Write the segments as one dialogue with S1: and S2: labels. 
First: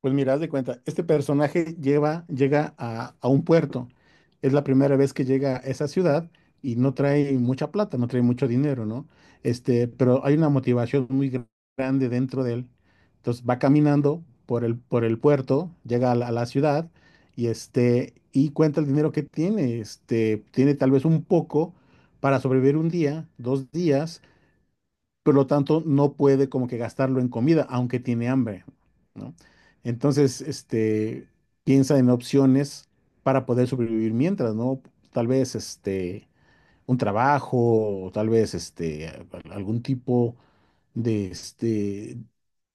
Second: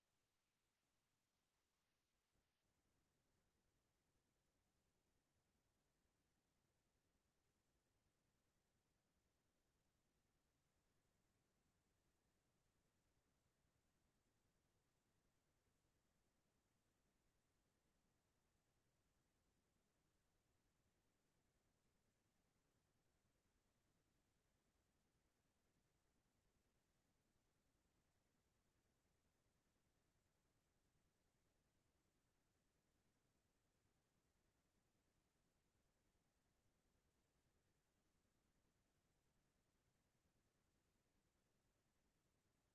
S1: Pues mira, haz de cuenta, este personaje llega a un puerto. Es la primera vez que llega a esa ciudad y no trae mucha plata, no trae mucho dinero, ¿no? Este, pero hay una motivación muy grande dentro de él. Entonces va caminando por por el puerto, llega a a la ciudad y este, y cuenta el dinero que tiene. Este, tiene tal vez un poco para sobrevivir un día, dos días, por lo tanto no puede como que gastarlo en comida, aunque tiene hambre, ¿no? Entonces, este, piensa en opciones para poder sobrevivir mientras, ¿no? Tal vez, este, un trabajo, o tal vez, este, algún tipo de, este,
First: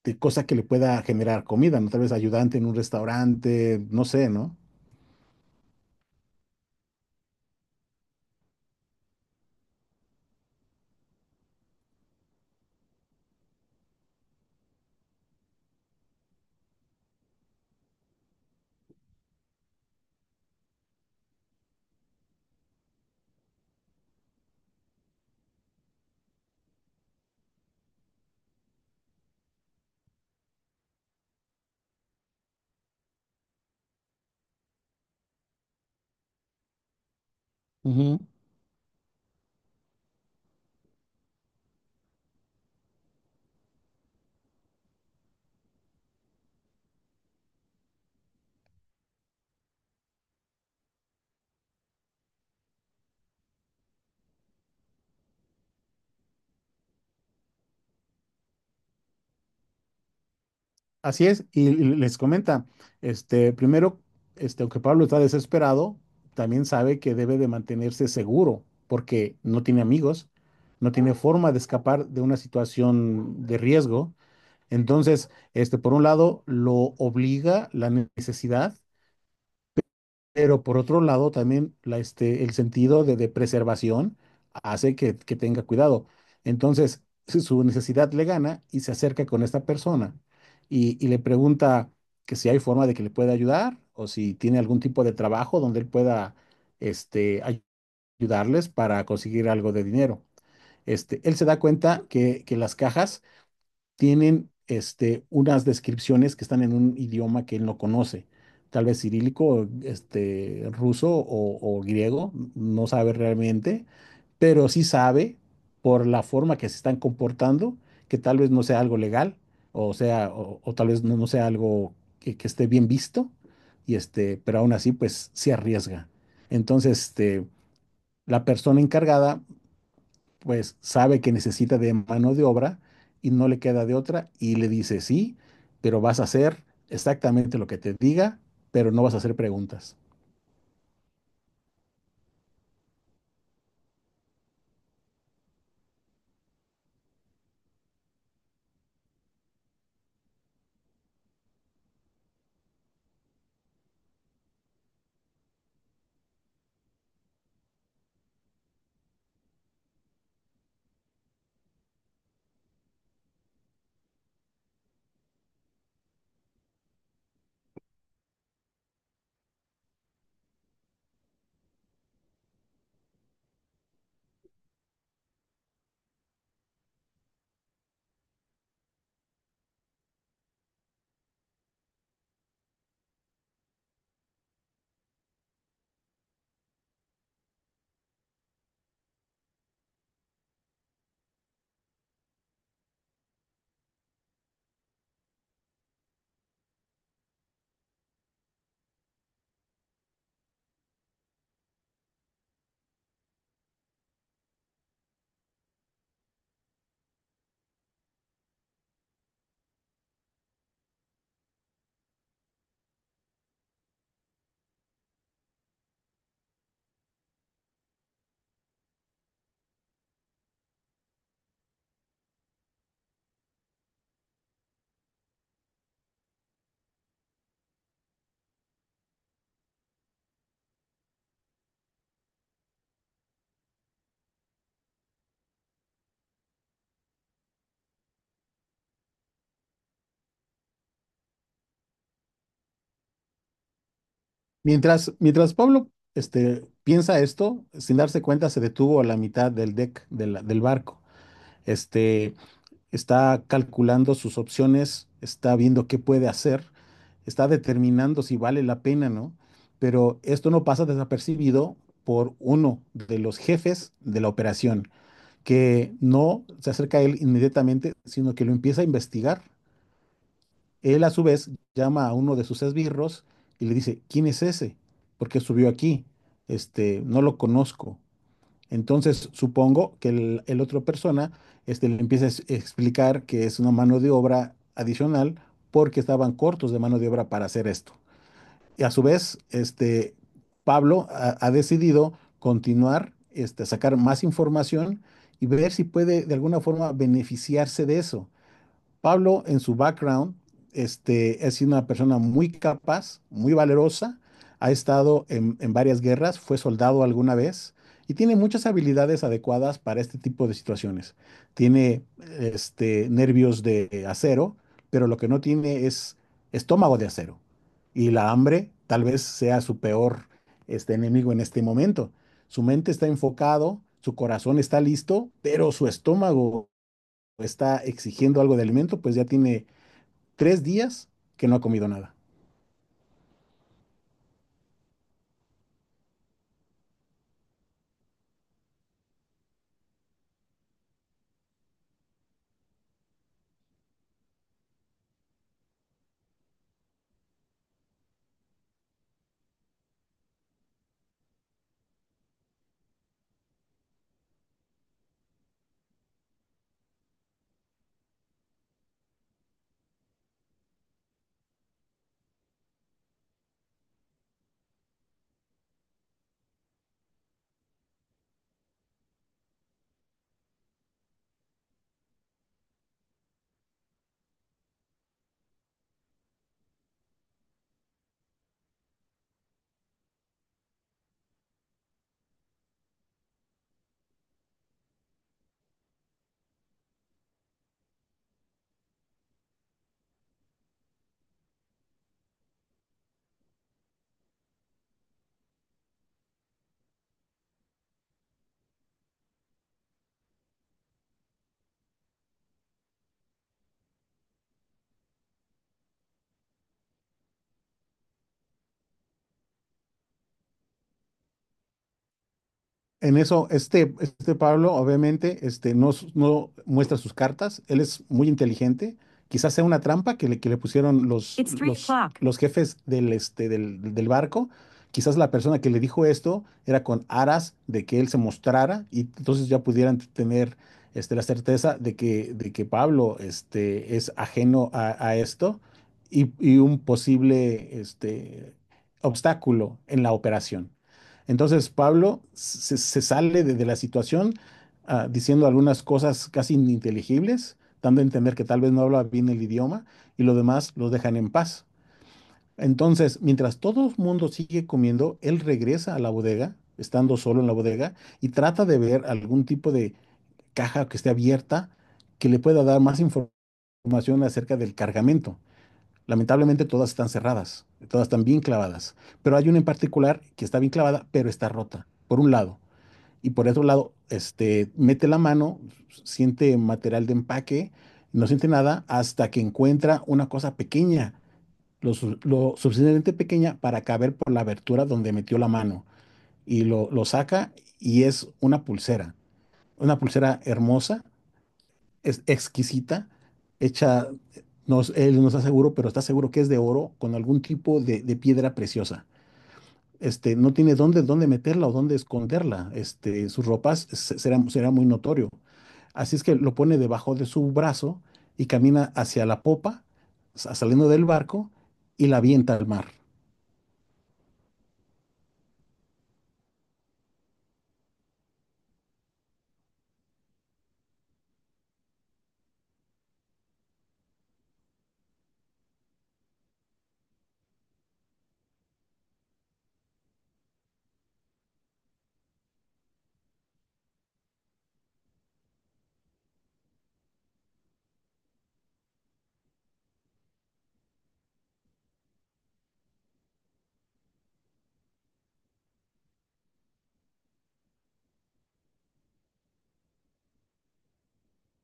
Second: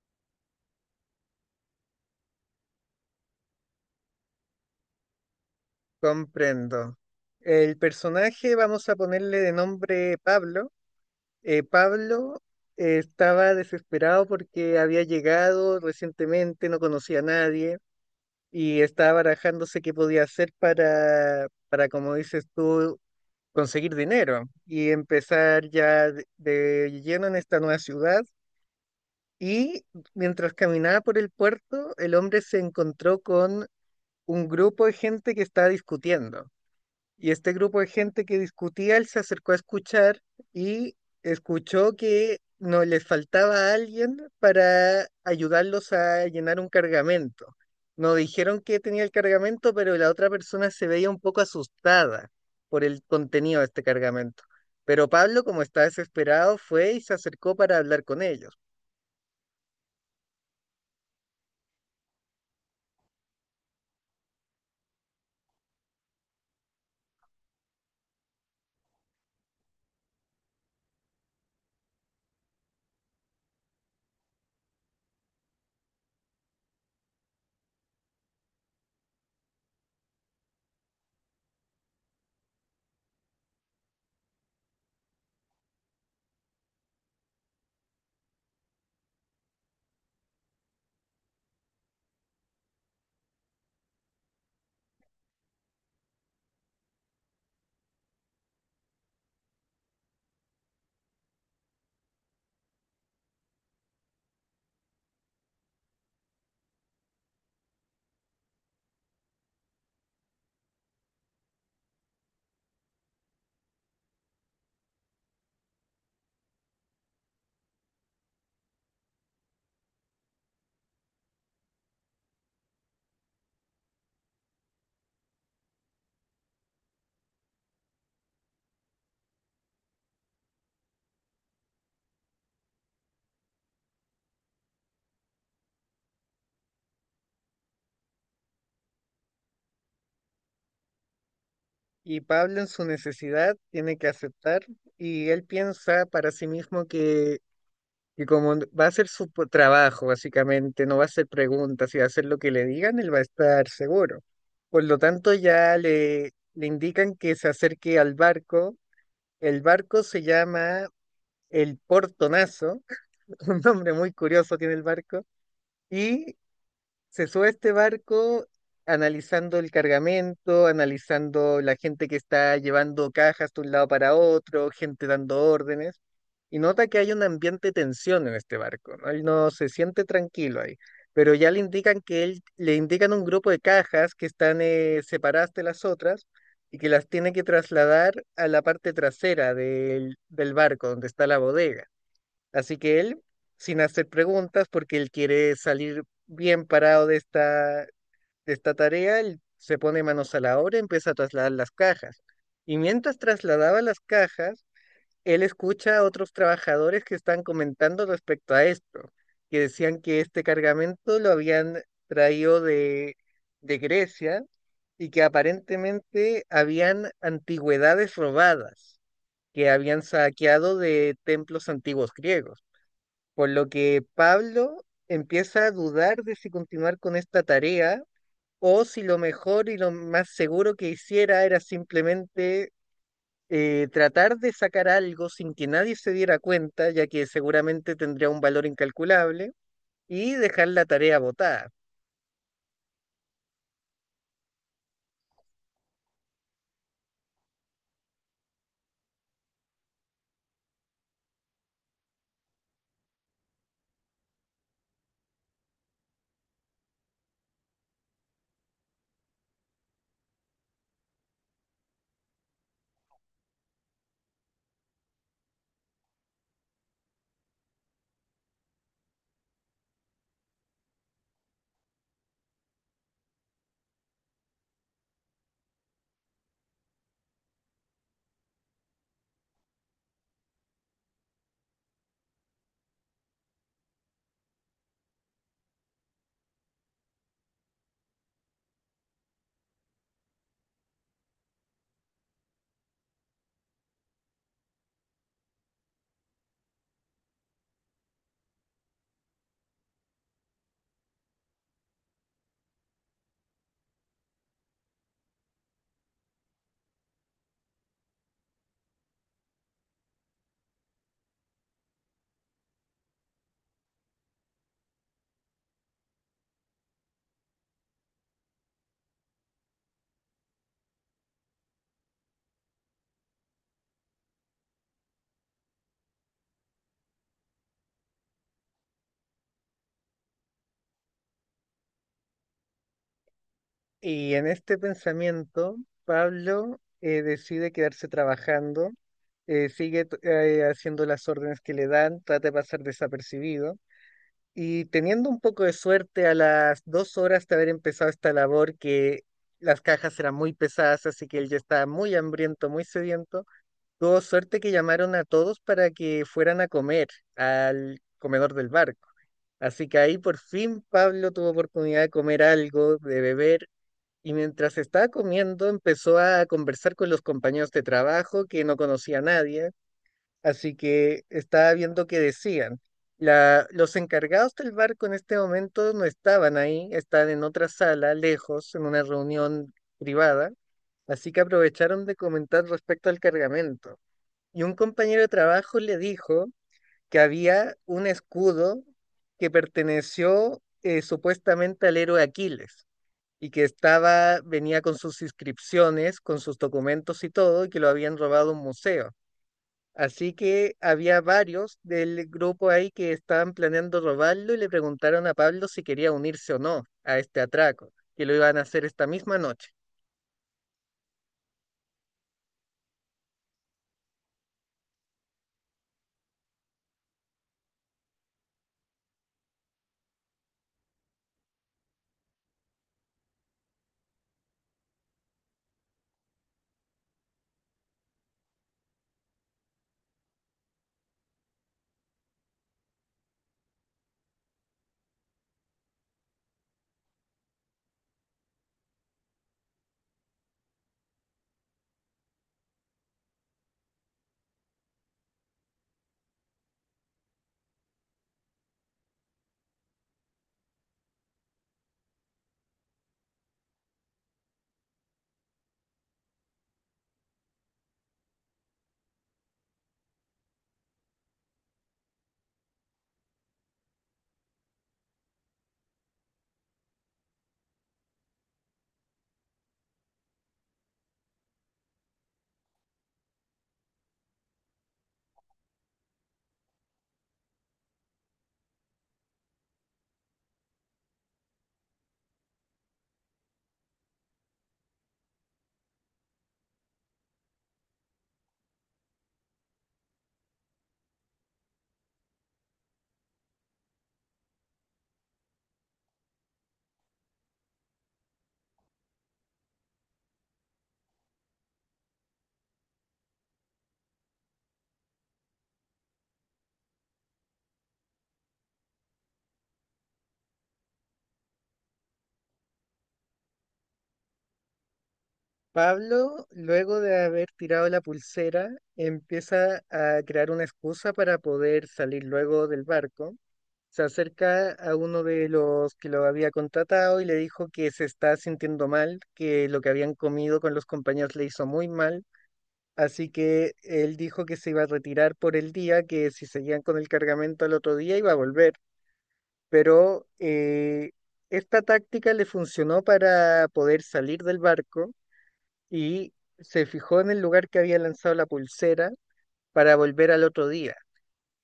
S1: de cosa que le pueda generar comida, ¿no? Tal vez ayudante en un restaurante, no sé, ¿no?
S2: Comprendo. El personaje vamos a ponerle de nombre Pablo. Pablo estaba desesperado porque había llegado recientemente, no conocía a nadie y estaba barajándose qué podía hacer para, como dices tú, conseguir dinero y empezar ya de lleno en esta nueva ciudad. Y mientras caminaba por el puerto, el hombre se encontró con un grupo de gente que estaba discutiendo. Y este grupo de gente que discutía, él se acercó a escuchar y escuchó que no les faltaba alguien para ayudarlos a llenar un cargamento. No dijeron que tenía el cargamento, pero la otra persona se veía un poco asustada por el contenido de este cargamento. Pero Pablo, como está desesperado, fue y se acercó para hablar con ellos.
S1: Así es, y les comenta, este, primero, este, aunque Pablo está desesperado, también sabe que debe de mantenerse seguro, porque no tiene amigos, no tiene forma de escapar de una situación de riesgo. Entonces, este, por un lado, lo obliga la necesidad, pero por otro lado, también este, el sentido de preservación hace que tenga cuidado. Entonces, si su necesidad le gana y se acerca con esta persona y le pregunta que si hay forma de que le pueda ayudar o si tiene algún tipo de trabajo donde él pueda este, ayudarles para conseguir algo de dinero. Este, él se da cuenta que las cajas tienen este, unas descripciones que están en un idioma que él no conoce, tal vez cirílico, este, ruso o griego, no sabe realmente, pero sí sabe por la forma que se están comportando que tal vez no sea algo legal, o sea, o tal vez no sea algo que esté bien visto, y este, pero aún así, pues se arriesga. Entonces, este, la persona encargada pues sabe que necesita de mano de obra y no le queda de otra y le dice sí, pero vas a hacer exactamente lo que te diga, pero no vas a hacer preguntas.
S2: Y Pablo en su necesidad tiene que aceptar y él piensa para sí mismo que y como va a ser su trabajo, básicamente, no va a hacer preguntas y va a hacer lo que le digan, él va a estar seguro. Por lo tanto, ya le indican que se acerque al barco. El barco se llama el Portonazo, un nombre muy curioso tiene el barco. Y se sube a este barco analizando el cargamento, analizando la gente que está llevando cajas de un lado para otro, gente dando órdenes, y nota que hay un ambiente de tensión en este barco, ¿no? Él no se siente tranquilo ahí, pero ya le indican que le indican un grupo de cajas que están separadas de las otras y que las tiene que trasladar a la parte trasera del barco, donde está la bodega. Así que él, sin hacer preguntas, porque él quiere salir bien parado de esta tarea, él se pone manos a la obra y empieza a trasladar las cajas. Y mientras trasladaba las cajas, él escucha a otros trabajadores que están comentando respecto a esto, que decían que este cargamento lo habían traído de Grecia y que aparentemente habían antigüedades robadas, que habían saqueado de templos antiguos griegos. Por lo que Pablo empieza a dudar de si continuar con esta tarea o si lo mejor y lo más seguro que hiciera era simplemente tratar de sacar algo sin que nadie se diera cuenta, ya que seguramente tendría un valor incalculable, y dejar la tarea botada.
S1: Mientras Pablo este, piensa esto, sin darse cuenta se detuvo a la mitad del deck del barco. Este, está calculando sus opciones, está viendo qué puede hacer, está determinando si vale la pena, ¿no? Pero esto no pasa desapercibido por uno de los jefes de la operación, que no se acerca a él inmediatamente, sino que lo empieza a investigar. Él a su vez llama a uno de sus esbirros y le dice, ¿quién es ese? ¿Por qué subió aquí? Este, no lo conozco. Entonces supongo que el otro persona este, le empieza a explicar que es una mano de obra adicional porque estaban cortos de mano de obra para hacer esto. Y a su vez, este, Pablo ha decidido continuar, este, sacar más información y ver si puede de alguna forma beneficiarse de eso. Pablo, en su background, este, es una persona muy capaz, muy valerosa, ha estado en varias guerras, fue soldado alguna vez y tiene muchas habilidades adecuadas para este tipo de situaciones. Tiene este, nervios de acero, pero lo que no tiene es estómago de acero. Y la hambre tal vez sea su peor este, enemigo en este momento. Su mente está enfocado, su corazón está listo, pero su estómago está exigiendo algo de alimento, pues ya tiene tres días que no ha comido nada.
S2: Y en este pensamiento, Pablo decide quedarse trabajando, sigue haciendo las órdenes que le dan, trata de pasar desapercibido. Y teniendo un poco de suerte, a las 2 horas de haber empezado esta labor, que las cajas eran muy pesadas, así que él ya estaba muy hambriento, muy sediento, tuvo suerte que llamaron a todos para que fueran a comer al comedor del barco. Así que ahí por fin Pablo tuvo oportunidad de comer algo, de beber, y mientras estaba comiendo empezó a conversar con los compañeros de trabajo que no conocía a nadie. Así que estaba viendo que decían. Los encargados del barco en este momento no estaban ahí, están en otra sala, lejos, en una reunión privada, así que aprovecharon de comentar respecto al cargamento. Y un compañero de trabajo le dijo que había un escudo que perteneció supuestamente al héroe Aquiles y que estaba, venía con sus inscripciones, con sus documentos y todo, y que lo habían robado a un museo. Así que había varios del grupo ahí que estaban planeando robarlo y le preguntaron a Pablo si quería unirse o no a este atraco, que lo iban a hacer esta misma noche.
S1: En eso, este Pablo obviamente este, no muestra sus cartas, él es muy inteligente, quizás sea una trampa que que le pusieron los, it's 3 los, o'clock. Los jefes del, este, del barco, quizás la persona que le dijo esto era con aras de que él se mostrara y entonces ya pudieran tener este, la certeza de de que Pablo este, es ajeno a esto y un posible este, obstáculo en la operación. Entonces Pablo se sale de la situación ah, diciendo algunas cosas casi ininteligibles, dando a entender que tal vez no habla bien el idioma y lo demás los dejan en paz. Entonces, mientras todo el mundo sigue comiendo, él regresa a la bodega, estando solo en la bodega, y trata de ver algún tipo de caja que esté abierta que le pueda dar más información acerca del cargamento. Lamentablemente todas están cerradas, todas están bien clavadas, pero hay una en particular que está bien clavada, pero está rota, por un lado. Y por otro lado, este, mete la mano, siente material de empaque, no siente nada hasta que encuentra una cosa pequeña, lo suficientemente pequeña para caber por la abertura donde metió la mano. Y lo saca y es una pulsera hermosa, es exquisita, hecha, no, él no está seguro, pero está seguro que es de oro con algún tipo de piedra preciosa. Este, no tiene dónde, dónde meterla o dónde esconderla. Este, sus ropas será, será muy notorio. Así es que lo pone debajo de su brazo y camina hacia la popa, saliendo del barco y la avienta al mar.
S2: Pablo, luego de haber tirado la pulsera, empieza a crear una excusa para poder salir luego del barco. Se acerca a uno de los que lo había contratado y le dijo que se está sintiendo mal, que lo que habían comido con los compañeros le hizo muy mal. Así que él dijo que se iba a retirar por el día, que si seguían con el cargamento al otro día iba a volver. Pero esta táctica le funcionó para poder salir del barco y se fijó en el lugar que había lanzado la pulsera para volver al otro día.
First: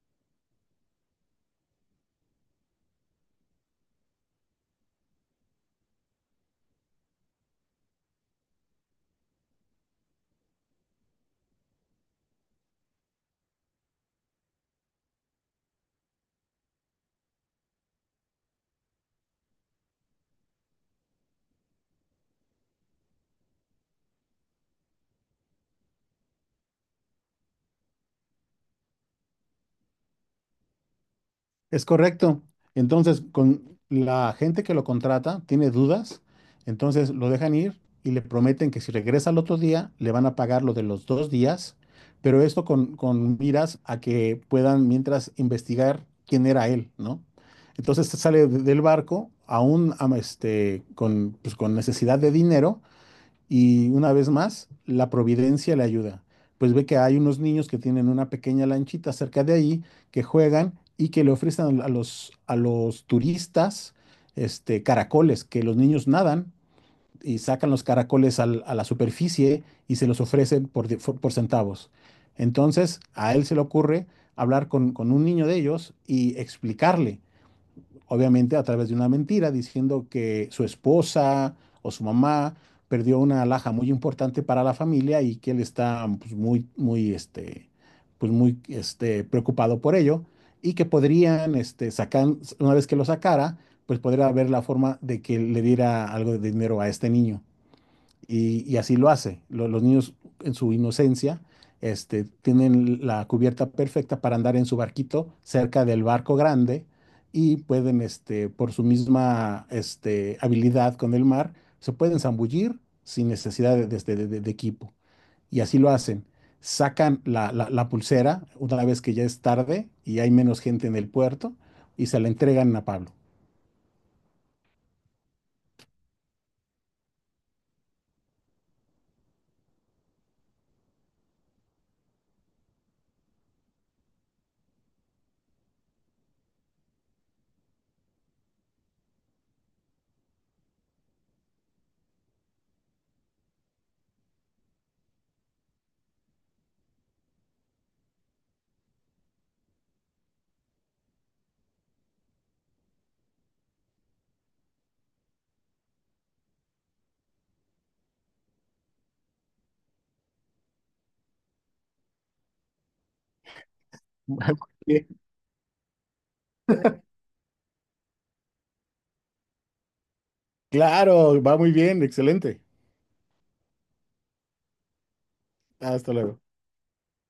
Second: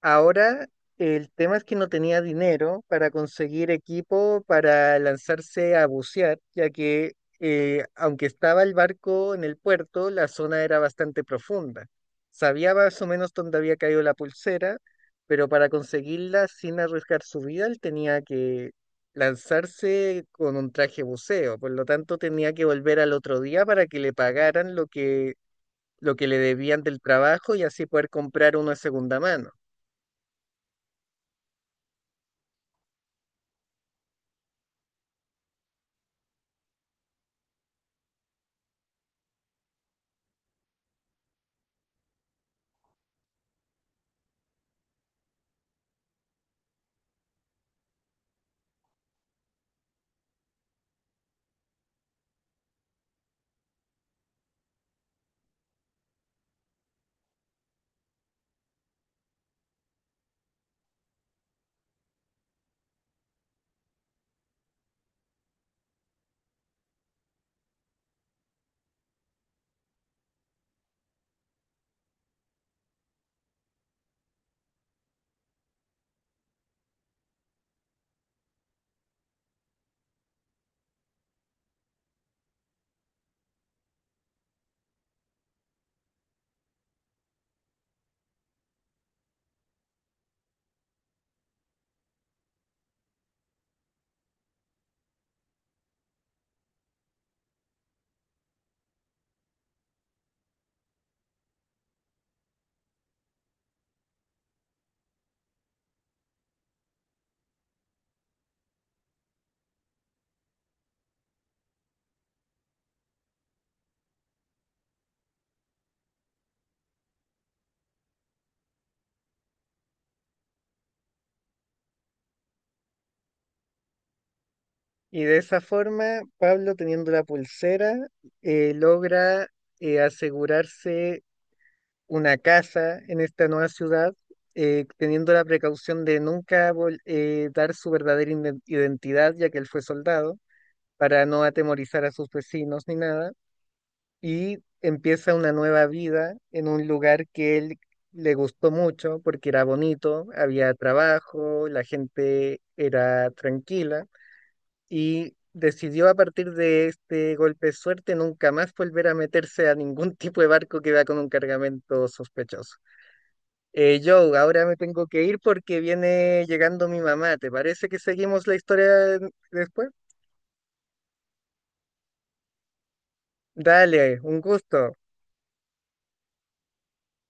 S2: Ahora, el tema es que no tenía dinero para conseguir equipo para lanzarse a bucear, ya que aunque estaba el barco en el puerto, la zona era bastante profunda. Sabía más o menos dónde había caído la pulsera, pero para conseguirla sin arriesgar su vida, él tenía que lanzarse con un traje buceo. Por lo tanto, tenía que volver al otro día para que le pagaran lo lo que le debían del trabajo y así poder comprar uno de segunda mano.
S1: Es correcto. Entonces, con la gente que lo contrata tiene dudas, entonces lo dejan ir y le prometen que si regresa al otro día, le van a pagar lo de los dos días, pero esto con miras a que puedan mientras investigar quién era él, ¿no? Entonces se sale del barco, aún este, con, pues, con necesidad de dinero, y una vez más, la providencia le ayuda, pues ve que hay unos niños que tienen una pequeña lanchita cerca de ahí, que juegan y que le ofrecen a los turistas este, caracoles, que los niños nadan y sacan los caracoles a la superficie y se los ofrecen por, por centavos. Entonces, a él se le ocurre hablar con un niño de ellos y explicarle obviamente a través de una mentira, diciendo que su esposa o su mamá perdió una alhaja muy importante para la familia y que él está pues, muy, muy, este, pues, muy este, preocupado por ello y que podrían, este, sacar, una vez que lo sacara, pues podría haber la forma de que le diera algo de dinero a este niño. Y así lo hace. Los niños en su inocencia este, tienen la cubierta perfecta para andar en su barquito cerca del barco grande y pueden, este, por su misma este, habilidad con el mar, se pueden zambullir sin necesidad de, de equipo. Y así lo hacen. Sacan la pulsera una vez que ya es tarde y hay menos gente en el puerto y se la entregan a Pablo.
S2: Y de esa forma, Pablo, teniendo la pulsera, logra asegurarse una casa en esta nueva ciudad, teniendo la precaución de nunca dar su verdadera identidad, ya que él fue soldado, para no atemorizar a sus vecinos ni nada. Y empieza una nueva vida en un lugar que él le gustó mucho porque era bonito, había trabajo, la gente era tranquila y decidió a partir de este golpe de suerte nunca más volver a meterse a ningún tipo de barco que va con un cargamento sospechoso. Joe,
S1: Muy
S2: ahora me tengo
S1: bien.
S2: que ir porque viene llegando mi mamá. ¿Te parece que seguimos la historia después?
S1: Claro, va muy bien, excelente.
S2: Dale, un gusto.
S1: Hasta luego.